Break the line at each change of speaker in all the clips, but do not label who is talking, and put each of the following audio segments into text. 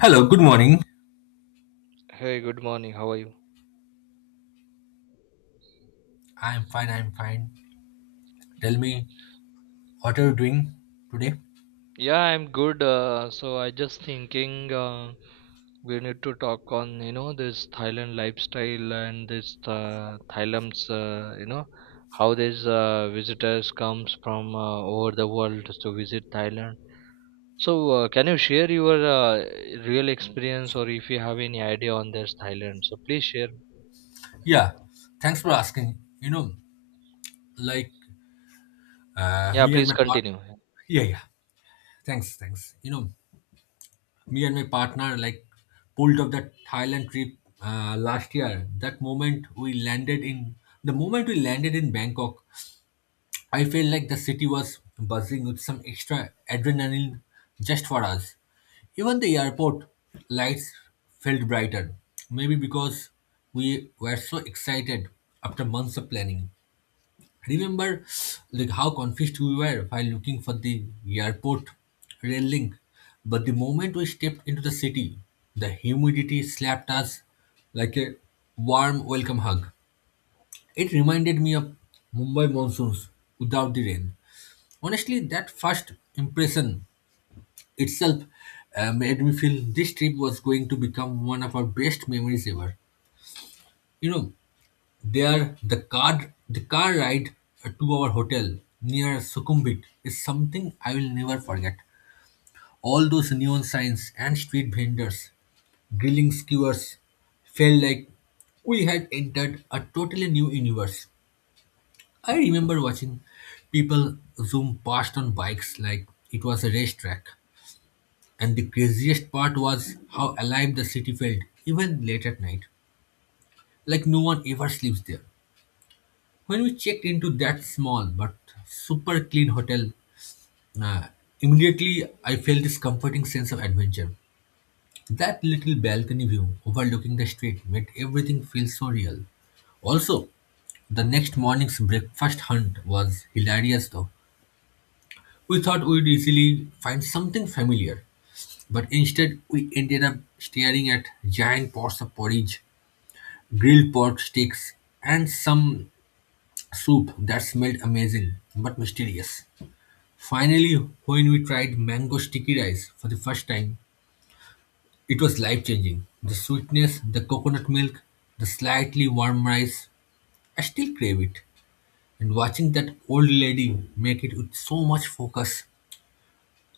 Hello, good morning.
Hey, good morning. How are you?
I'm fine, I'm fine. Tell me, what are you doing today?
Yeah, I'm good. So I just thinking we need to talk on this Thailand lifestyle and this Thailand's how these visitors comes from over the world to visit Thailand. So can you share your real experience or if you have any idea on this Thailand? So please share.
Yeah, thanks for asking. You know, like
Yeah,
me and
please
my partner.
continue.
Yeah, yeah. Thanks, thanks. You know, me and my partner like pulled off that Thailand trip last year. That moment we landed in, The moment we landed in Bangkok, I feel like the city was buzzing with some extra adrenaline just for us. Even the airport lights felt brighter, maybe because we were so excited after months of planning. Remember like how confused we were while looking for the airport rail link. But the moment we stepped into the city, the humidity slapped us like a warm welcome hug. It reminded me of Mumbai monsoons without the rain. Honestly, that first impression itself made me feel this trip was going to become one of our best memories ever. You know, the car ride to our hotel near Sukhumvit is something I will never forget. All those neon signs and street vendors, grilling skewers, felt like we had entered a totally new universe. I remember watching people zoom past on bikes like it was a racetrack. And the craziest part was how alive the city felt, even late at night. Like no one ever sleeps there. When we checked into that small but super clean hotel, uh, immediately I felt this comforting sense of adventure. That little balcony view overlooking the street made everything feel so real. Also, the next morning's breakfast hunt was hilarious though. We thought we'd easily find something familiar, but instead we ended up staring at giant pots of porridge, grilled pork sticks, and some soup that smelled amazing but mysterious. Finally, when we tried mango sticky rice for the first time, it was life changing. The sweetness, the coconut milk, the slightly warm rice, I still crave it. And watching that old lady make it with so much focus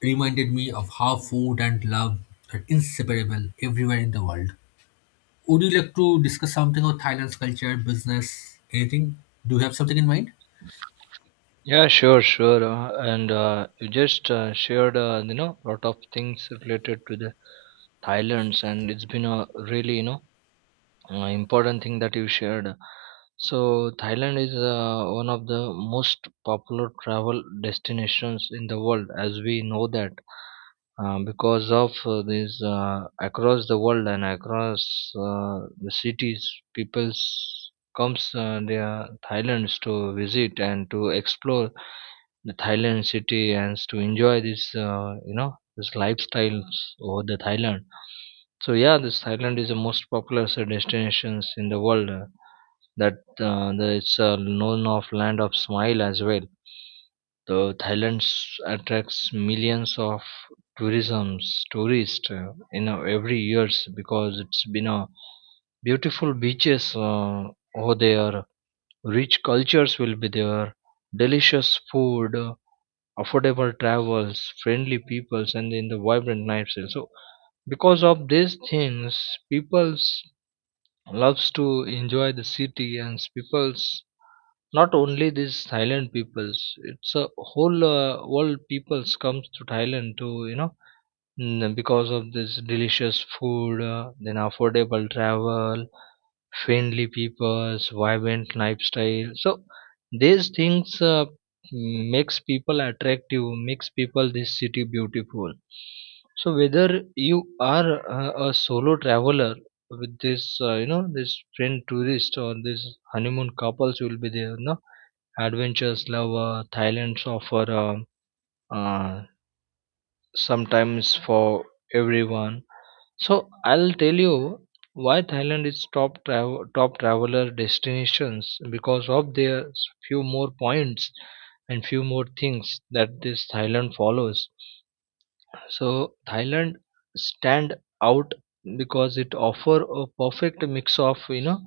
reminded me of how food and love are inseparable everywhere in the world. Would you like to discuss something about Thailand's culture, business, anything? Do you have something in mind?
Yeah, sure, sure. And you just shared, lot of things related to the Thailand's, and it's been a really, important thing that you shared. So Thailand is one of the most popular travel destinations in the world, as we know that, because of this across the world and across the cities, people's comes their Thailand's to visit and to explore the Thailand city and to enjoy this this lifestyles over the Thailand. So yeah, this Thailand is the most popular destinations in the world. That it's known of land of smile as well. The Thailand attracts millions of tourism tourists every years because it's been a beautiful beaches over there. Rich cultures will be there, delicious food, affordable travels, friendly peoples, and then the vibrant lifestyle. So because of these things, people's loves to enjoy the city and people's not only these Thailand peoples. It's a whole world peoples comes to Thailand to because of this delicious food, then affordable travel, friendly peoples vibrant lifestyle, so these things uh, makes people attractive, makes people this city beautiful. So whether you are a solo traveler with this this friend tourist or this honeymoon couples will be there, no adventures lover, thailand's offer uh, sometimes for everyone. So I'll tell you why Thailand is top travel, top traveler destinations, because of their few more points and few more things that this Thailand follows. So Thailand stand out because it offer a perfect mix of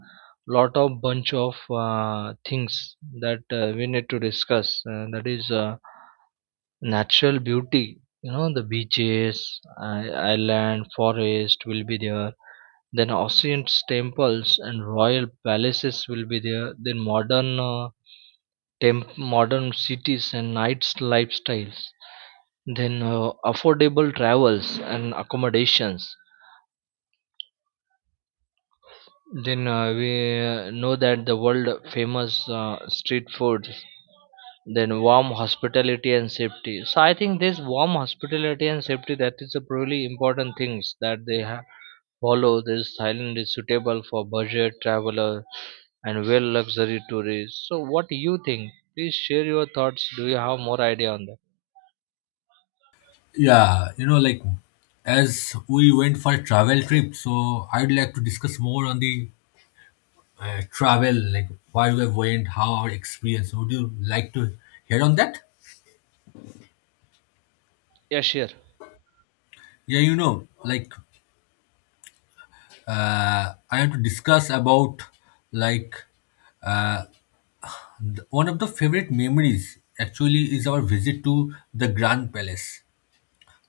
lot of bunch of things that we need to discuss. That is natural beauty, the beaches, island, forest will be there, then ancient temples and royal palaces will be there, then modern cities and nights lifestyles, then affordable travels and accommodations, then we know that the world famous street food, then warm hospitality and safety. So I think this warm hospitality and safety, that is a really important things that they have follow. This thailand is suitable for budget traveler and well luxury tourists. So what do you think? Please share your thoughts. Do you have more idea on that?
Yeah, you know, like as we went for a travel trip, so I'd like to discuss more on the travel, like why we went, how our experience. Would you like to hear on that?
Yeah, sure.
Yeah, you know, like I have to discuss about like one of the favorite memories actually is our visit to the Grand Palace.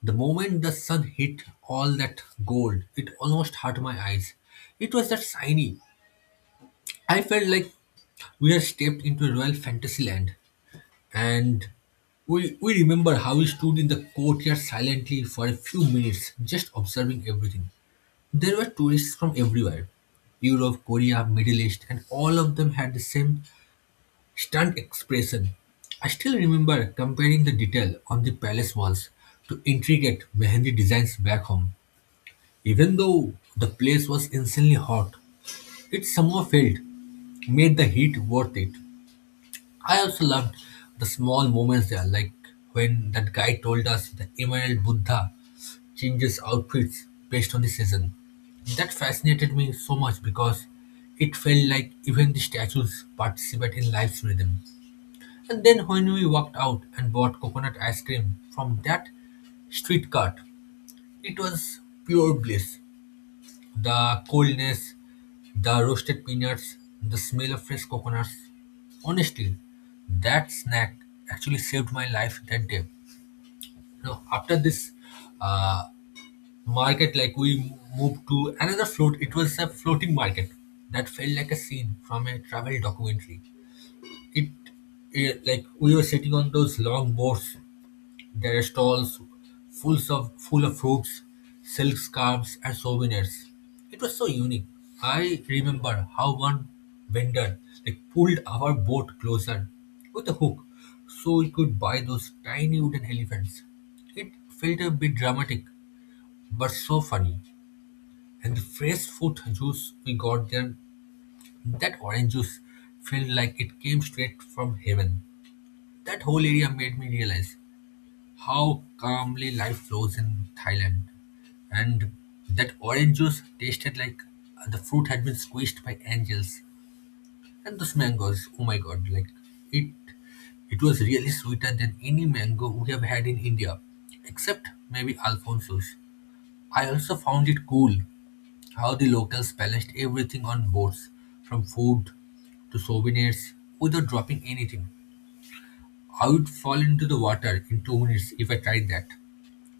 The moment the sun hit all that gold, it almost hurt my eyes. It was that shiny. I felt like we had stepped into a royal fantasy land. And we remember how we stood in the courtyard silently for a few minutes, just observing everything. There were tourists from everywhere: Europe, Korea, Middle East, and all of them had the same stunt expression. I still remember comparing the detail on the palace walls to intricate Mehendi designs back home. Even though the place was insanely hot, it somehow felt made the heat worth it. I also loved the small moments there, like when that guy told us the Emerald Buddha changes outfits based on the season. That fascinated me so much because it felt like even the statues participate in life's rhythm. And then when we walked out and bought coconut ice cream from that street cart, it was pure bliss. The coolness, the roasted peanuts, the smell of fresh coconuts. Honestly, that snack actually saved my life that day. Now, after this uh, market, like we moved to another float, it was a floating market that felt like a scene from a travel documentary. It yeah, like we were sitting on those long boards. There are stalls full of fruits, silk scarves, and souvenirs. It was so unique. I remember how one vendor like pulled our boat closer with a hook so we could buy those tiny wooden elephants. It felt a bit dramatic, but so funny. And the fresh fruit juice we got there, that orange juice felt like it came straight from heaven. That whole area made me realize how calmly life flows in Thailand. And that orange juice tasted like the fruit had been squeezed by angels. And those mangoes, oh my god, like it it was really sweeter than any mango we have had in India, except maybe Alfonso's. I also found it cool how the locals balanced everything on boards, from food to souvenirs, without dropping anything. I would fall into the water in 2 minutes if I tried that.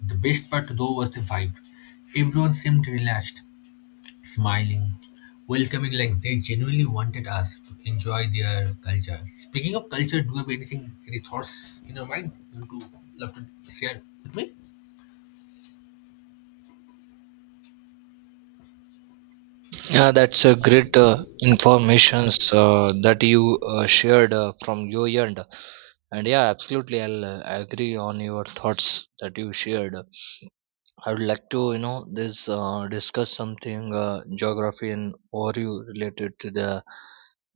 The best part though was the vibe. Everyone seemed relaxed, smiling, welcoming like they genuinely wanted us to enjoy their culture. Speaking of culture, do you have anything, any thoughts in your mind you want to love to share with me?
Yeah, that's a great informations that you shared from your end, and yeah, absolutely, I'll agree on your thoughts that you shared. I would like to, you know, this discuss something geography and overview related to the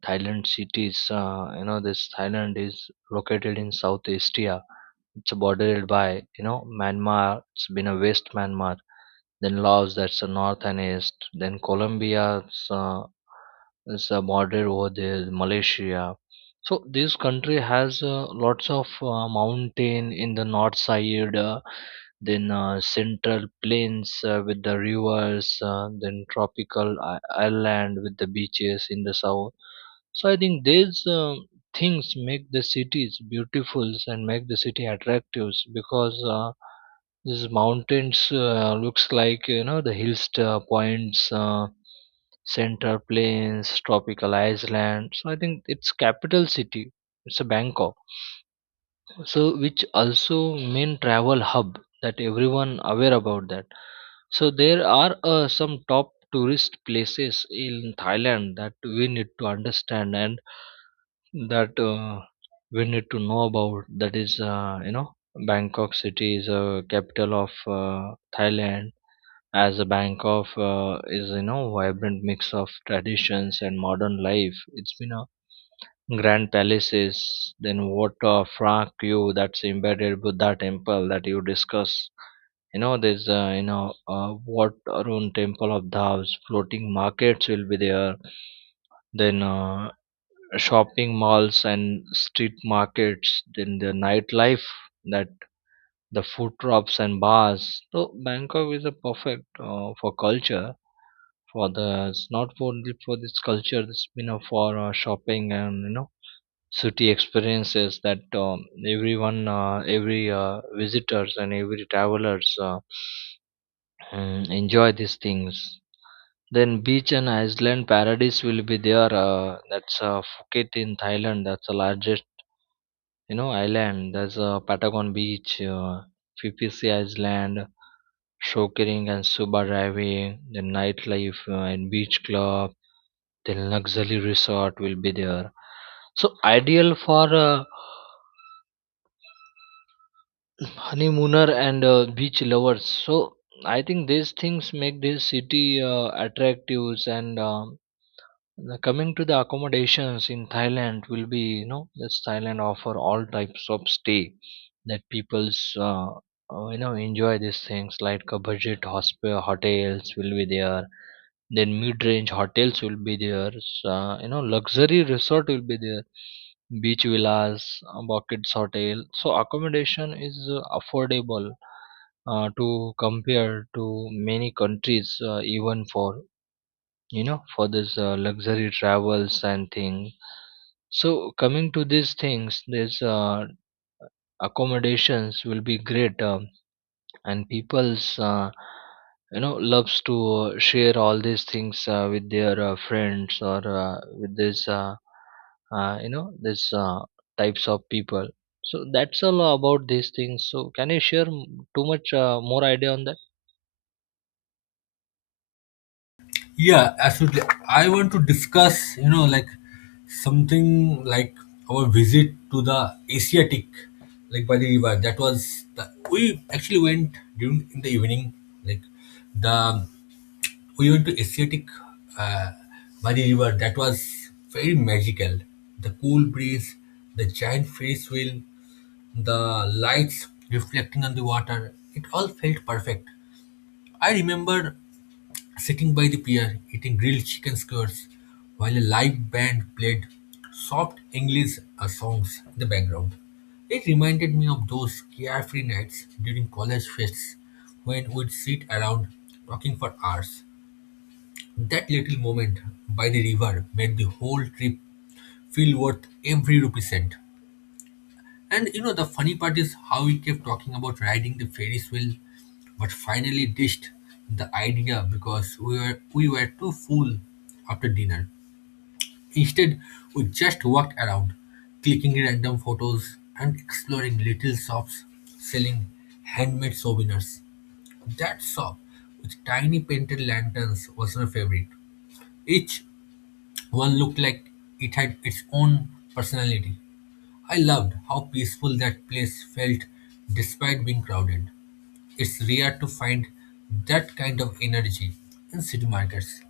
Thailand cities. This Thailand is located in Southeast Asia. It's bordered by, Myanmar. It's been a West Myanmar, then Laos. That's the north and east. Then Colombia. It's, is border over there Malaysia. So this country has lots of mountain in the north side, then central plains with the rivers, then island with the beaches in the south. So I think these things make the cities beautiful and make the city attractive, because these mountains looks like the hill points, central plains, tropical island. So I think it's capital city. It's a Bangkok. So which also main travel hub that everyone aware about that. So there are some top tourist places in Thailand that we need to understand and that we need to know about. That is bangkok city is a capital of thailand. As a bangkok is vibrant mix of traditions and modern life. It's been a grand palaces, then water Phra you, that's embedded buddha temple that you discuss. There's what around temple of Dhaws, floating markets will be there, then shopping malls and street markets, then the nightlife, that the food drops and bars. So bangkok is a perfect for culture. For the, it's not only for this culture, it's for shopping and city experiences, that everyone, every visitors and every travelers enjoy these things. Then beach and island paradise will be there, that's phuket in thailand, that's the largest island. There's a patagon beach, ppc island, shockering and scuba diving, the nightlife, and beach club, the luxury resort will be there. So ideal for honeymooner and beach lovers. So I think these things make this city attractive, and now coming to the accommodations in Thailand will be, this Thailand offer all types of stay that people's enjoy these things, like a budget hospital hotels will be there, then mid-range hotels will be there so, luxury resort will be there, beach villas, buckets hotel. So accommodation is affordable to compare to many countries, even for for this luxury travels and thing. So coming to these things, these accommodations will be great, and people's loves to share all these things with their friends or with this uh, you know this uh, types of people. So that's all about these things. So can you share too much more idea on that?
Yeah, absolutely. I want to discuss, you know, like something like our visit to the Asiatic, like by the river. We actually went during in the evening, like the we went to Asiatic uh, Mari River. That was very magical. The cool breeze, the giant Ferris wheel, the lights reflecting on the water. It all felt perfect. I remember sitting by the pier, eating grilled chicken skewers, while a live band played soft English songs in the background. It reminded me of those carefree nights during college fests when we'd sit around talking for hours. That little moment by the river made the whole trip feel worth every rupee cent. And you know, the funny part is how we kept talking about riding the Ferris wheel, but finally ditched the idea because we were too full after dinner. Instead, we just walked around, clicking random photos and exploring little shops selling handmade souvenirs. That shop with tiny painted lanterns was my favorite. Each one looked like it had its own personality. I loved how peaceful that place felt despite being crowded. It's rare to find that kind of energy in city markets.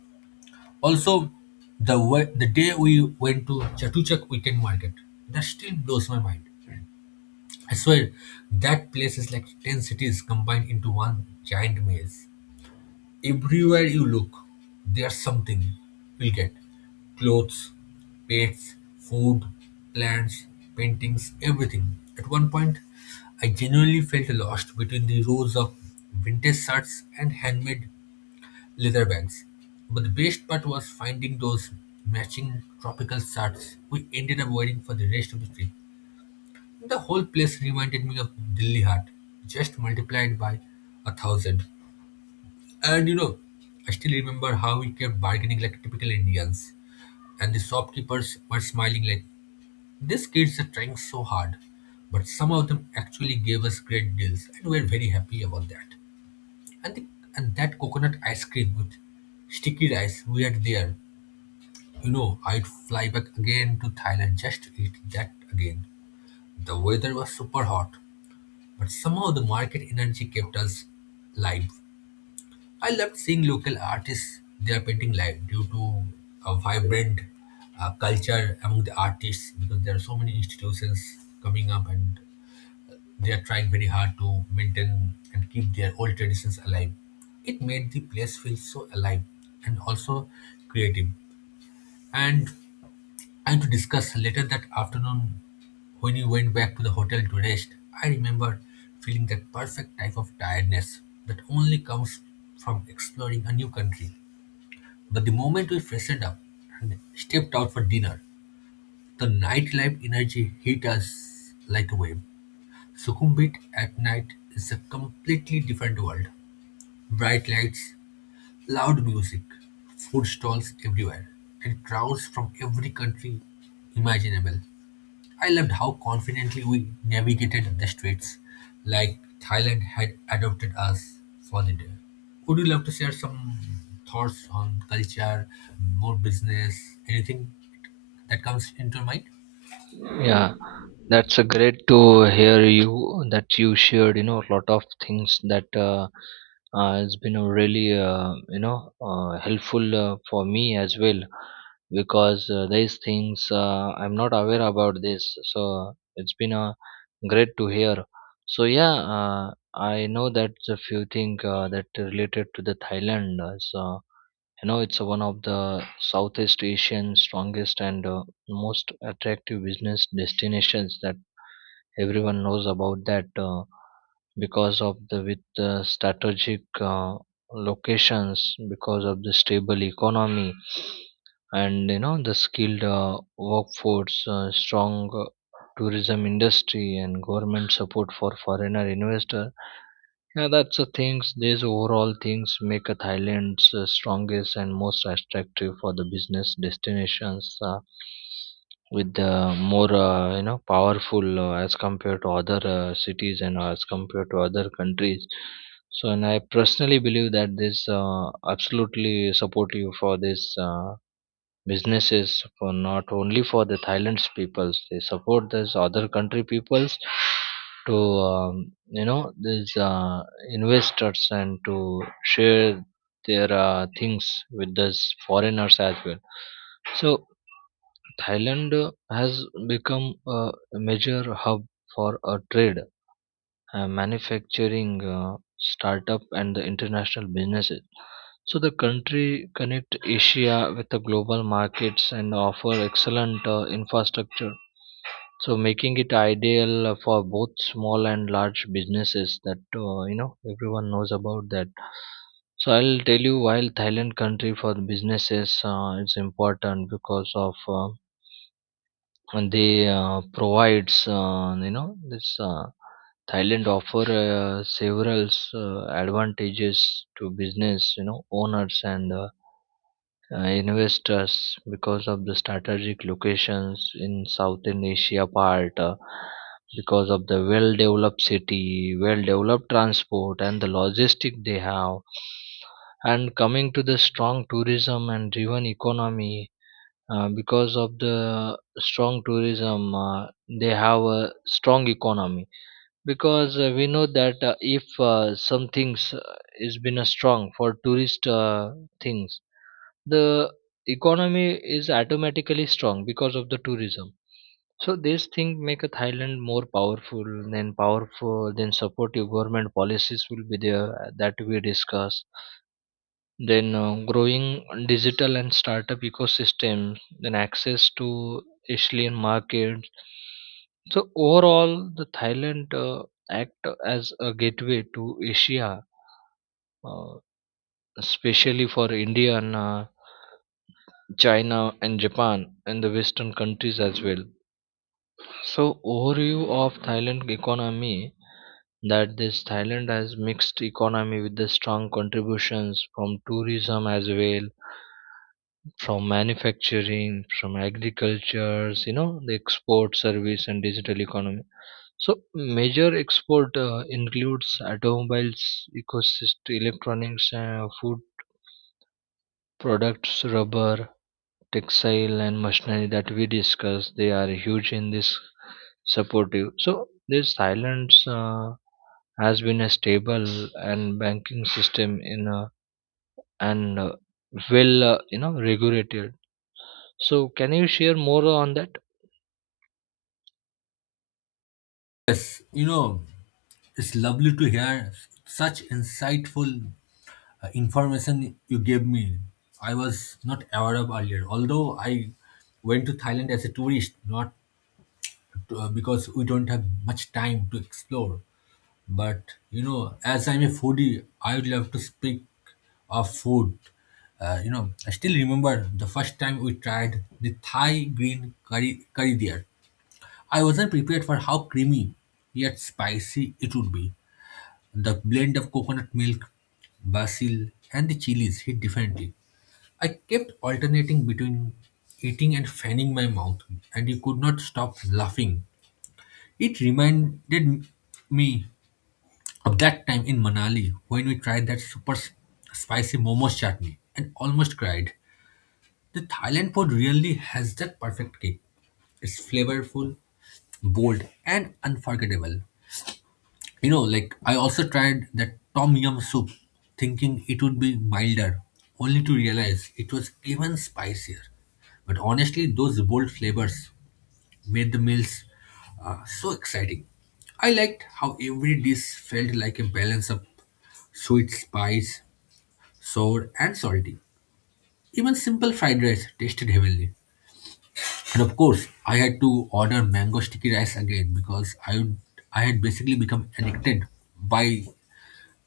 Also, the way, the day we went to Chatuchak weekend market, that still blows my mind. I swear, that place is like 10 cities combined into one giant maze. Everywhere you look, there's something you will get. Clothes, pets, food, plants, paintings, everything. At one point, I genuinely felt lost between the rows of vintage shirts and handmade leather bags. But the best part was finding those matching tropical shirts we ended up wearing for the rest of the trip. The whole place reminded me of Delhi Heart, just multiplied by a thousand. And you know, I still remember how we kept bargaining like typical Indians, and the shopkeepers were smiling like, these kids are trying so hard. But some of them actually gave us great deals, and we are very happy about that. And, the, and that coconut ice cream with sticky rice we had there, you know, I'd fly back again to Thailand just to eat that again. The weather was super hot, but somehow the market energy kept us live. I loved seeing local artists, their painting live due to a vibrant culture among the artists because there are so many institutions coming up and they are trying very hard to maintain and keep their old traditions alive. It made the place feel so alive and also creative. And and to discuss later that afternoon when we went back to the hotel to rest, I remember feeling that perfect type of tiredness that only comes from exploring a new country. But the moment we freshened up and stepped out for dinner, the nightlife energy hit us like a wave. Sukhumvit at night is a completely different world. Bright lights, loud music, food stalls everywhere, and crowds from every country imaginable. I loved how confidently we navigated the streets, like Thailand had adopted us for the day. Would you love to share some thoughts on culture, more business, anything that comes into your mind?
Yeah, that's a great to hear you that you shared, a lot of things that has been a really, helpful for me as well, because these things I'm not aware about this. So it's been a great to hear. So yeah, I know that a few things that related to the Thailand. So it's one of the southeast asian strongest and most attractive business destinations that everyone knows about that, because of the with the strategic uh, locations, because of the stable economy, and the skilled workforce, strong uh, tourism industry, and government support for foreigner investors. Yeah, that's the things. These overall things make a Thailand's strongest and most attractive for the business destinations, with the more powerful as compared to other cities and as compared to other countries. So, and I personally believe that this absolutely supportive for this. Businesses for not only for the Thailand's peoples. They support this other country peoples to these investors and to share their things with these foreigners as well. So Thailand has become a major hub for a trade, manufacturing, startup and the international businesses. So the country connect asia with the global markets and offer excellent infrastructure, so making it ideal for both small and large businesses, that everyone knows about that. So I'll tell you while thailand country for the businesses, it's important because of and they provides, you know this Thailand offer several advantages to business, owners and investors, because of the strategic locations in Southern Asia part, because of the well-developed city, well-developed transport, and the logistic they have. And coming to the strong tourism and driven economy, because of the strong tourism, they have a strong economy, because we know that if some things is been a strong for tourist things, the economy is automatically strong because of the tourism. So this thing make a thailand more powerful, then powerful, then supportive government policies will be there, that we discuss, then growing digital and startup ecosystem, then access to asian markets. So overall the thailand act as a gateway to asia, uh, especially for india and china and japan and the western countries as well. So overview of thailand economy, that this thailand has mixed economy with the strong contributions from tourism as well, from manufacturing, from agricultures, the export service and digital economy. So major export includes automobiles, ecosystem, electronics, food products, rubber, textile, and machinery that we discussed. They are huge in this supportive. So this silence has been a stable and banking system in a, and well, regulated. So can you share more on that?
Yes, you know, it's lovely to hear such insightful information you gave me. I was not aware of earlier, although I went to Thailand as a tourist, not because we don't have much time to explore. But you know, as I'm a foodie, I would love to speak of food. You know, I still remember the first time we tried the Thai green curry there. I wasn't prepared for how creamy yet spicy it would be. The blend of coconut milk, basil, and the chilies hit differently. I kept alternating between eating and fanning my mouth, and you could not stop laughing it reminded me of that time in Manali when we tried that super spicy momos chutney and almost cried. The Thailand food really has that perfect kick. It's flavorful, bold, and unforgettable. You know, like I also tried that tom yum soup, thinking it would be milder, only to realize it was even spicier. But honestly, those bold flavors made the meals so exciting. I liked how every dish felt like a balance of sweet, spice, sour, and salty. Even simple fried rice tasted heavenly. And of course, I had to order mango sticky rice again because I had basically become addicted by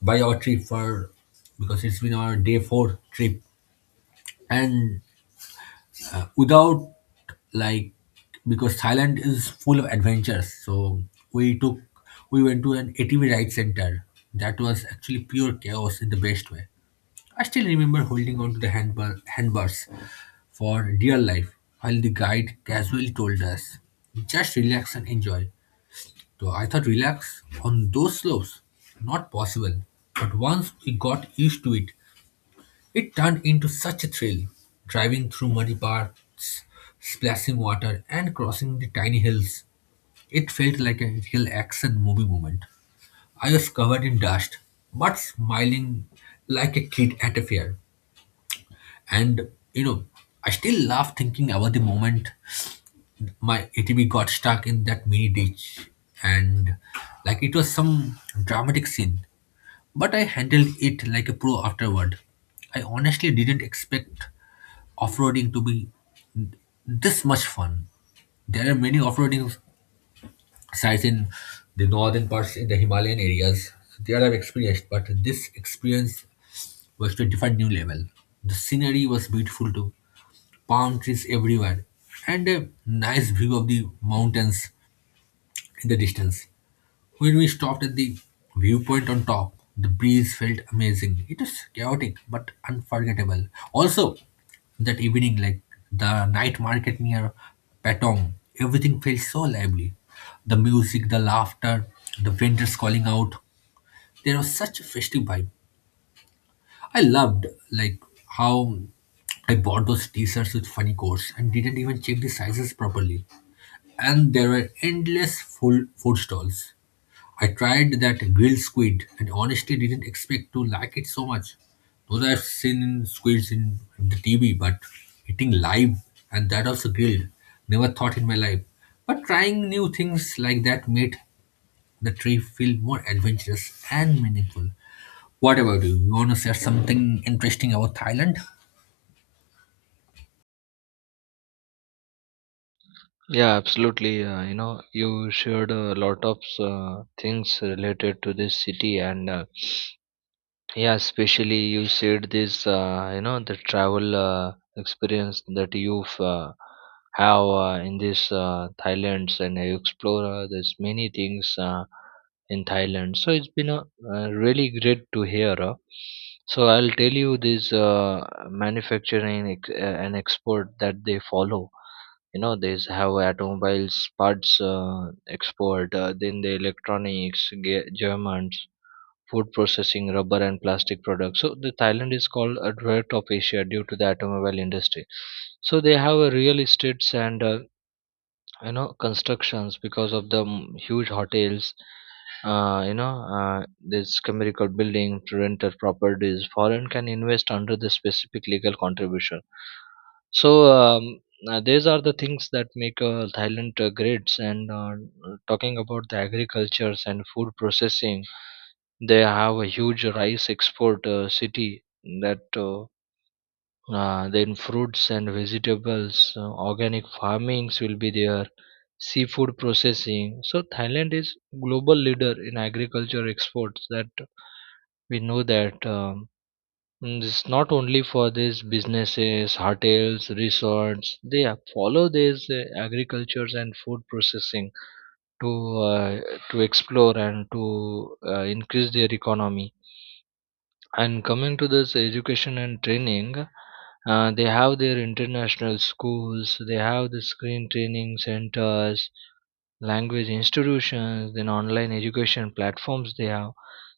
by our trip for because it's been our day four trip and without like because Thailand is full of adventures. So we took we went to an ATV ride center that was actually pure chaos in the best way. I still remember holding on to the handbars for dear life while the guide casually told us just relax and enjoy. So I thought relax on those slopes not possible. But once we got used to it, it turned into such a thrill, driving through muddy paths, splashing water, and crossing the tiny hills. It felt like a real action movie moment. I was covered in dust, but smiling like a kid at a fair. And you know, I still laugh thinking about the moment my ATV got stuck in that mini ditch, and like it was some dramatic scene. But I handled it like a pro afterward. I honestly didn't expect off-roading to be this much fun. There are many off-roading sites in the northern parts in the Himalayan areas. There I've experienced, but this experience was to a different new level. The scenery was beautiful too, palm trees everywhere, and a nice view of the mountains in the distance. When we stopped at the viewpoint on top, the breeze felt amazing. It was chaotic but unforgettable. Also, that evening, like the night market near Patong, everything felt so lively. The music, the laughter, the vendors calling out. There was such a festive vibe. I loved like how I bought those t-shirts with funny codes and didn't even check the sizes properly. And there were endless full food stalls. I tried that grilled squid and honestly didn't expect to like it so much. Those I've seen in squids in the TV, but eating live and that also grilled, never thought in my life. But trying new things like that made the trip feel more adventurous and meaningful. What about you? You want to say something interesting about Thailand?
Yeah, absolutely. You shared a lot of things related to this city, and yeah, especially you said this, the travel experience that you've have in this Thailand, and you explore there's many things in Thailand. So it's been a, really great to hear. So I'll tell you this manufacturing and export that they follow. These have automobiles parts export, then the electronics germans, food processing, rubber and plastic products. So the thailand is called a drug of asia due to the automobile industry. So they have a real estates and constructions, because of the huge hotels, uh, you know uh, this chemical building to rental properties, foreign can invest under the specific legal contribution. So these are the things that make thailand great, and talking about the agricultures and food processing, they have a huge rice export city, that then fruits and vegetables, organic farmings will be there, seafood processing. So thailand is global leader in agriculture exports, that we know that. And it's not only for these businesses, hotels, resorts, they follow these agricultures and food processing to uh, to explore and to increase their economy. And coming to this education and training, they have their international schools, they have the screen training centers, language institutions, then online education platforms they have.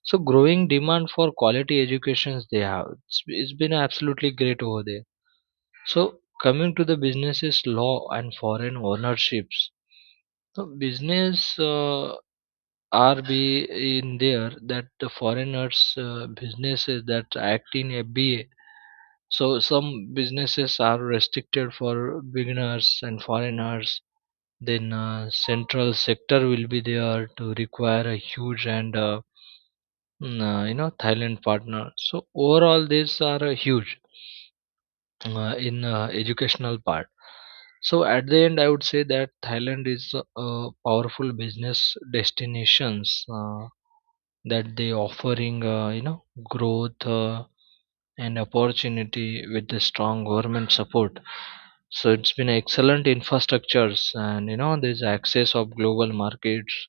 So growing demand for quality educations they have. It's been absolutely great over there. So coming to the businesses law and foreign ownerships. So business are be in there that the foreigners businesses that act in FBA. So some businesses are restricted for beginners and foreigners. Then central sector will be there to require a huge and Thailand partner. So overall, these are huge in educational part. So at the end, I would say that Thailand is a powerful business destinations. That they offering growth and opportunity with the strong government support. So it's been excellent infrastructures and there's access of global markets.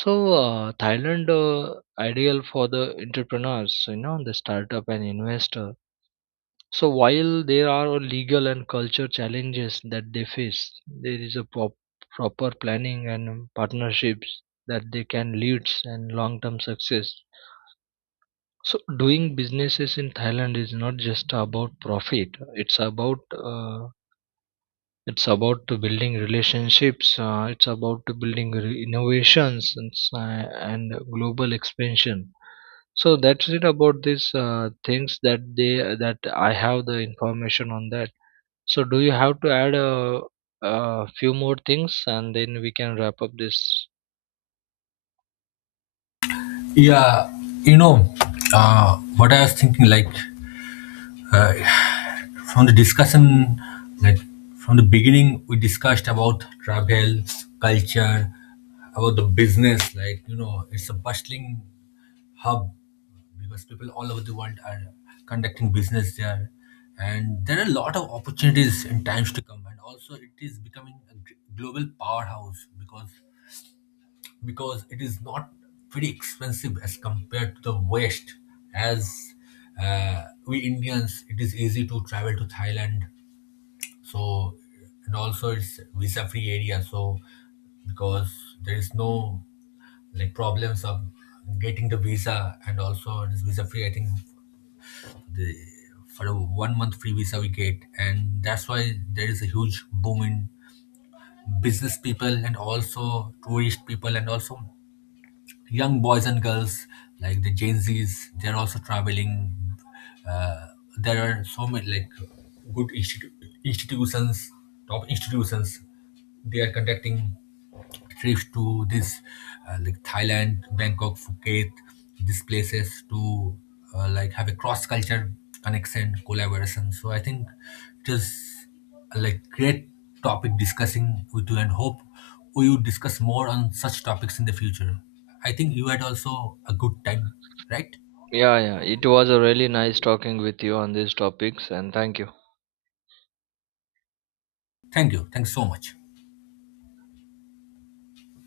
So thailand ideal for the entrepreneurs, the startup and investor. So while there are legal and culture challenges that they face, there is a proper planning and partnerships that they can lead and long term success. So doing businesses in Thailand is not just about profit. It's about to building relationships. It's about to building innovations and, and global expansion. So that's it about these things that they, that I have the information on that. So do you have to add a few more things and then we can wrap up this?
Yeah, you know, what I was thinking like, uh, From the discussion, like from the beginning, we discussed about travel, culture, about the business. Like you know, it's a bustling hub because people all over the world are conducting business there, and there are a lot of opportunities in times to come. And also, it is becoming a global powerhouse because it is not very expensive as compared to the West, as we Indians, it is easy to travel to Thailand so and also it's visa free area so because there is no like problems of getting the visa and also it is visa free I think the for a one month free visa we get, and that's why there is a huge boom in business people and also tourist people and also young boys and girls like the Gen Zs, they're also traveling. Uh, there are so many like good institutions, top institutions. They are conducting trips to this like Thailand, Bangkok, Phuket, these places to like have a cross culture connection, collaboration. So I think it is like great topic discussing with you, and hope we would discuss more on such topics in the future. I think you had also a good time, right?
Yeah, yeah. It was a really nice talking with you on these topics, and thank you.
Thank you. Thanks so much.